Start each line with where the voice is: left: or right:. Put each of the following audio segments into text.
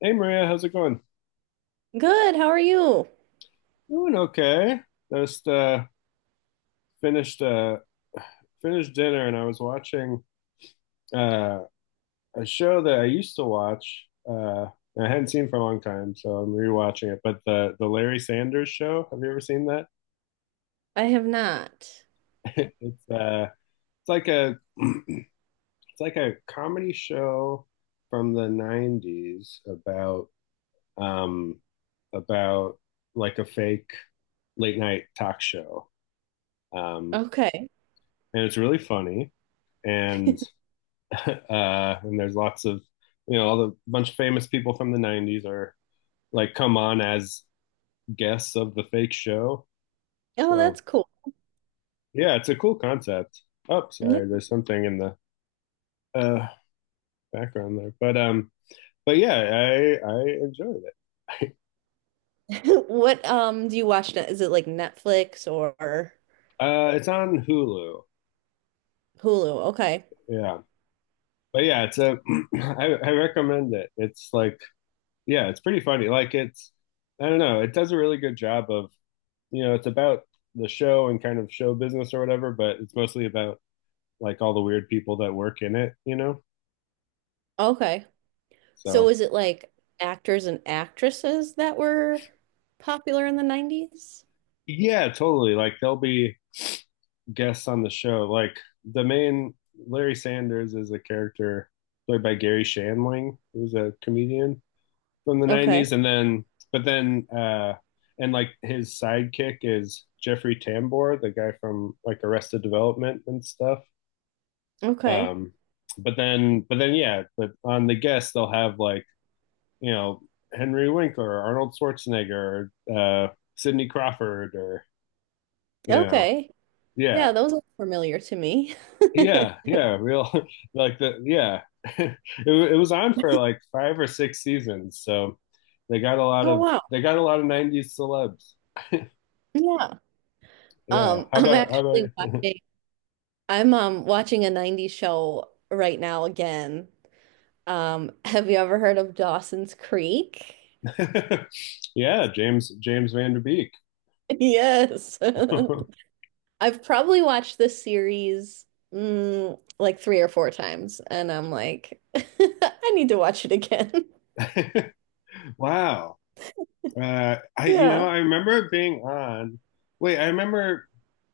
left: Hey Maria, how's it going?
right: Good. How are you?
left: Doing okay. Just finished uh finished dinner and I was watching uh a show that I used to watch and I hadn't seen for a long time, so I'm rewatching it. But the Larry Sanders Show, have you ever seen that?
right: I have not.
left: It's uh it's like a it's like a comedy show from the 90s about um about like a fake late night talk show. Um
right: Okay.
left: and it's really funny and and there's lots of all the bunch of famous people from the 90s are like come on as guests of the fake show.
right: Oh,
left: So
right: that's cool.
left: yeah, it's a cool concept. Oh, sorry,
right: Yeah.
left: there's something in the uh background there, but but yeah, I enjoyed it.
right: What do you watch now? Is it like Netflix or
left: It's on Hulu.
right: Hulu? Okay.
left: Yeah, but yeah, it's a I recommend it. It's like, yeah, it's pretty funny. Like, it's I don't know, it does a really good job of, it's about the show and kind of show business or whatever, but it's mostly about like all the weird people that work in it, you know?
right: Okay. So
left: So,
right: is it like actors and actresses that were popular in the 90s?
left: yeah, totally. Like, there'll be guests on the show. Like, the main Larry Sanders is a character played by Gary Shandling, who's a comedian from the
right: Okay.
left: 90s. And then, but then, and like his sidekick is Jeffrey Tambor, the guy from like Arrested Development and stuff.
right: Okay.
left: Um, yeah. But on the guests, they'll have like, you know Henry Winkler, Arnold Schwarzenegger, Sidney Crawford, or you know,
right: Okay. Yeah,
left: yeah,
right: those are familiar to me.
left: yeah, yeah, real like the yeah. it, it was on for like five or six seasons, so
right: Oh wow.
left: they got a lot of '90s celebs.
right: Yeah.
left: Yeah,
right: Um,
left: how
right: I'm
left: about
right: actually watching I'm watching a 90s show right now again. Have you ever heard of Dawson's Creek?
left: about yeah, James Van Der Beek.
right: Yes. I've probably watched this series like three or four times, and I'm like, I need to watch it again.
left: Wow. I,
right: Yeah.
left: I remember being on. Wait, I remember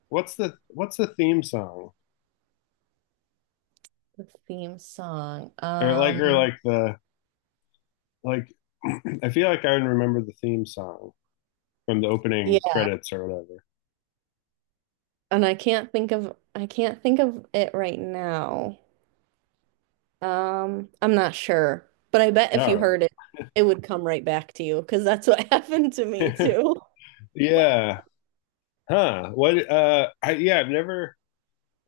left: what's the theme song,
right: The theme song.
left: or like, the like. I feel like I remember the theme song from the opening
right: Yeah,
left: credits or whatever.
right: and I can't think of it right now. I'm not sure, but I bet if you
left: All
right: heard it, it would come right back to you because that's what happened to me
left: right.
right: too.
left: Yeah. Huh. What? I, yeah. I've never.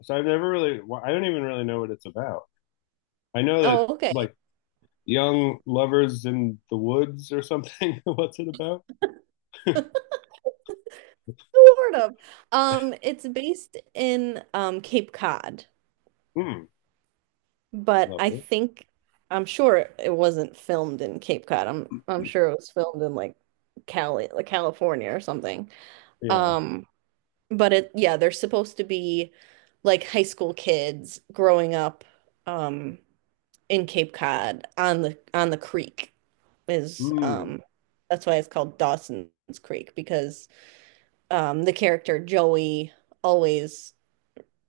left: So I've never really. Well, I don't even really know what it's about. I know that,
right: Oh, okay.
left: like, young lovers in the woods or something. What's it about?
right: Sort of. It's based in Cape Cod,
left: Hmm.
right: but
left: Lovely.
right: I'm sure it wasn't filmed in Cape Cod. I'm sure it was filmed in like California or something.
left: Yeah.
right: Um, but it yeah, they're supposed to be like high school kids growing up um in Cape Cod on the creek is
left: Hmm.
right: that's why it's called Dawson's Creek because the character Joey always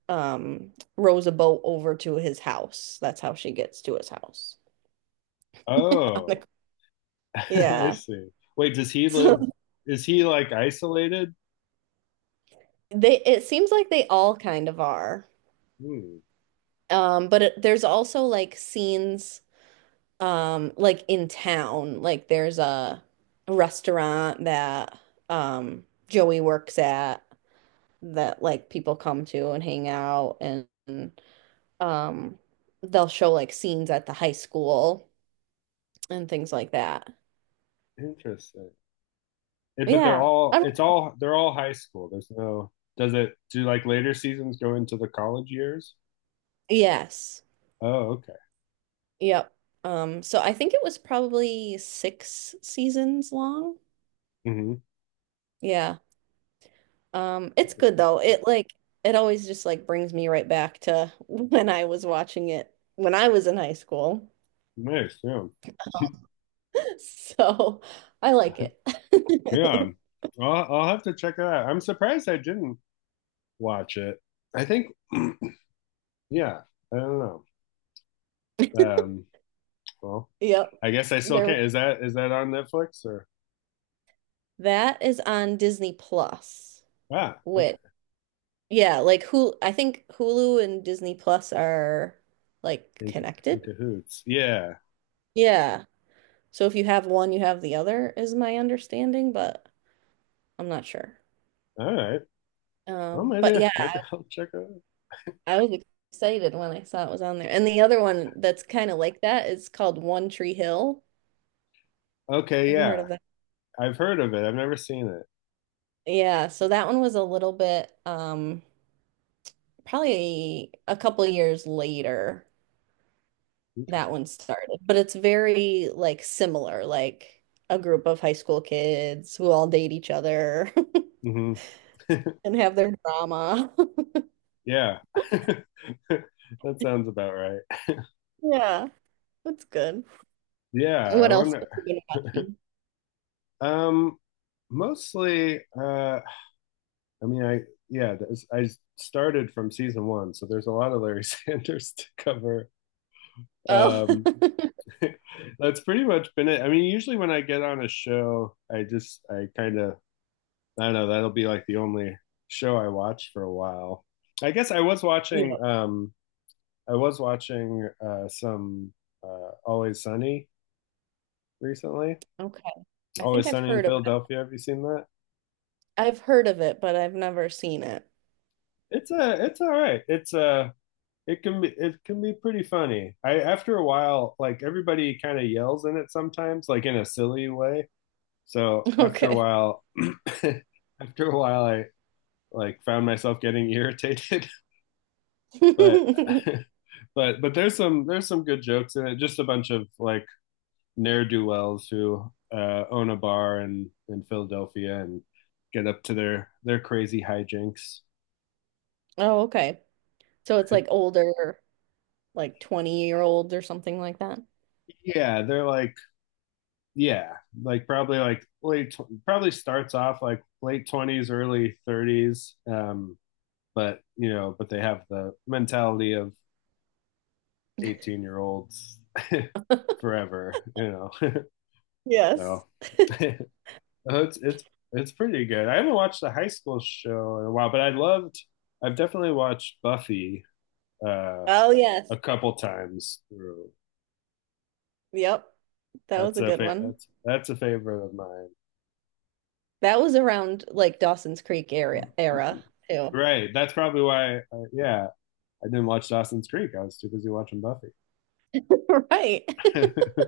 right: rows a boat over to his house. That's how she gets to his house.
left: Oh. I
right: Yeah.
left: see. Wait, does he
right: So
left: live? Is he like isolated?
right: they it seems like they all kind of are.
left: Hmm,
right: But there's also like scenes like in town. Like there's a restaurant that Joey works at that like people come to and hang out and um they'll show like scenes at the high school and things like that.
left: interesting. But
right: Yeah.
left: they're all high school. There's no Does it do like later seasons go into the college years?
right: Yes.
left: Oh, okay.
right: Yep. So I think it was probably six seasons long.
left: Hmm.
right: Yeah. It's good though. It always just like brings me right back to when I was watching it when I was in high school.
left: Nice. Yeah.
right: So I like it.
left: Yeah. I'll have to check it out. I'm surprised I didn't watch it. I think yeah, I don't know. Um, well,
right: Yep.
left: I guess I still
right: There was
left: can't. Is that on Netflix or
right: that is on Disney Plus,
left: okay.
right: which yeah, like Hulu, I think Hulu and Disney Plus are like
left: In
right: connected.
left: cahoots. Yeah.
right: Yeah. So if you have one, you have the other, is my understanding, but I'm not sure.
left: All right. Well,
right: But yeah,
left: maybe I'll check it out.
right: I was excited when I saw it was on there. And the other one that's kind of like that is called One Tree Hill.
left: Okay,
right: Have you heard
left: yeah.
right: of that?
left: I've heard of it. I've never seen it.
right: Yeah, so that one was a little bit probably a couple of years later
left: Okay.
right: that one started, but it's very like similar, like a group of high school kids who all date each other
left: Hmm.
right: and have their drama.
left: Yeah. That sounds about right.
right: Yeah, that's good.
left: Yeah, I
right: What else
left: wonder.
right: have you been watching?
left: Um, mostly, I mean, I yeah, this, I started from season one, so there's a lot of Larry Sanders to cover.
right: Oh,
left: Um, that's pretty much been it. I mean, usually when I get on a show, I just, I kind of, I don't know. That'll be like the only show I watch for a while. I guess I was
right: yeah.
left: watching. Some Always Sunny recently.
right: Okay. I think
left: Always
right: I've
left: Sunny in
right: heard of it.
left: Philadelphia. Have you seen that?
right: I've heard of it, but I've never seen it.
left: It's a. It's all right. It's a. It can be. It can be pretty funny. I After a while, like, everybody kind of yells in it sometimes, like in a silly way. So after a
right: Okay.
left: while, after a while, I like found myself getting irritated. But but there's some good jokes in it. Just a bunch of like ne'er do wells who own a bar in Philadelphia and get up to their crazy hijinks.
right: Oh, okay. So it's like older, like 20-year-olds or something like that.
left: Yeah, they're like, yeah, like probably like late, probably starts off like late 20s, early 30s. But they have the mentality of 18-year-olds forever. You know,
right: Yes.
left: so oh, it's pretty good. I haven't watched the high school show in a while, but I loved. I've definitely watched Buffy uh,
right: Oh,
left: a
right: yes.
left: couple times through.
right: Yep. That was a good one.
left: That's a favorite of mine.
right: That was around like Dawson's Creek area era too.
left: Right. That's probably why. Yeah, I didn't watch Dawson's Creek. I was too busy watching Buffy.
right: Right.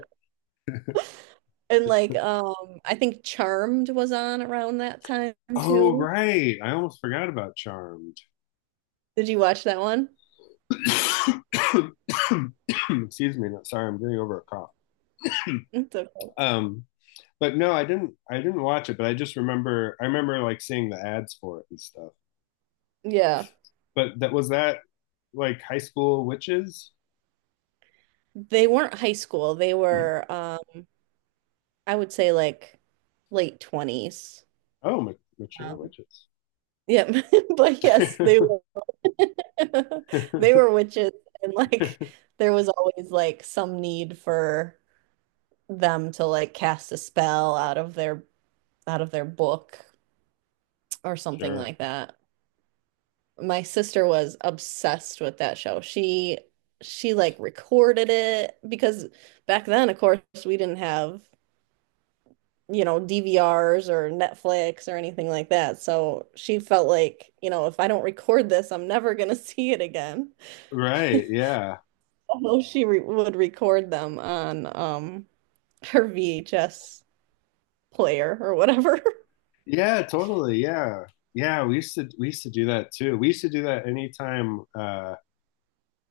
right: And like I think Charmed was on around that time
left: Oh,
right: too.
left: right. I almost forgot about Charmed.
right: Did you watch that one?
left: Excuse me. No- Sorry, I'm getting over a cough.
right: It's okay.
left: Um, But no, I didn't watch it, but I just remember, I remember like seeing the ads for it and stuff.
right: Yeah.
left: But that was that, like, high school witches?
right: They weren't high school. They were, I would say like late 20s.
left: Oh, mature
right: Um,
left: witches.
right: yeah. But yes, they were they were witches and like there was always like some need for them to like cast a spell out of their book or something
left: Sure.
right: like that. My sister was obsessed with that show. She like recorded it because back then, of course, we didn't have you know, DVRs or Netflix or anything like that. So she felt like, you know, if I don't record this, I'm never gonna see it again.
left: Right. Yeah.
right: Although she re would record them on her VHS player or whatever.
left: Yeah, totally. Yeah. Yeah, we used to do that too. We used to do that anytime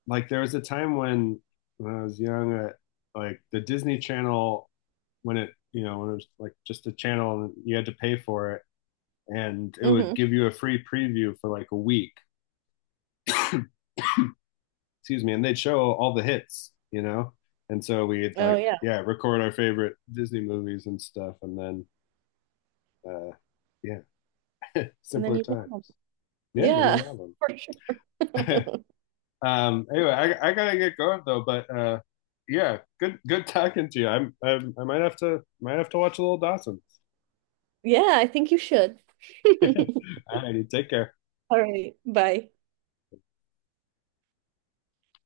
left: like there was a time when I was young, like the Disney Channel when, it you know when it was like just a channel and you had to pay for it, and it would
right: Hmm.
left: give you a free preview for like a week. Excuse me, and they'd show all the hits, you know. And so we'd
right: Oh
left: like,
right: yeah.
left: yeah, record our favorite Disney movies and stuff, and then, uh, yeah,
right: And then
left: simpler
right: you have
left: times.
right: them.
left: Yeah, then
right: Yeah,
left: you
right: for
left: have them.
right: sure.
left: Anyway, I gotta get going though, but yeah, good talking to you. I'm I might have to, watch a little Dawson.
right: Yeah, I think you should.
left: All righty, take care.
right: All right, bye.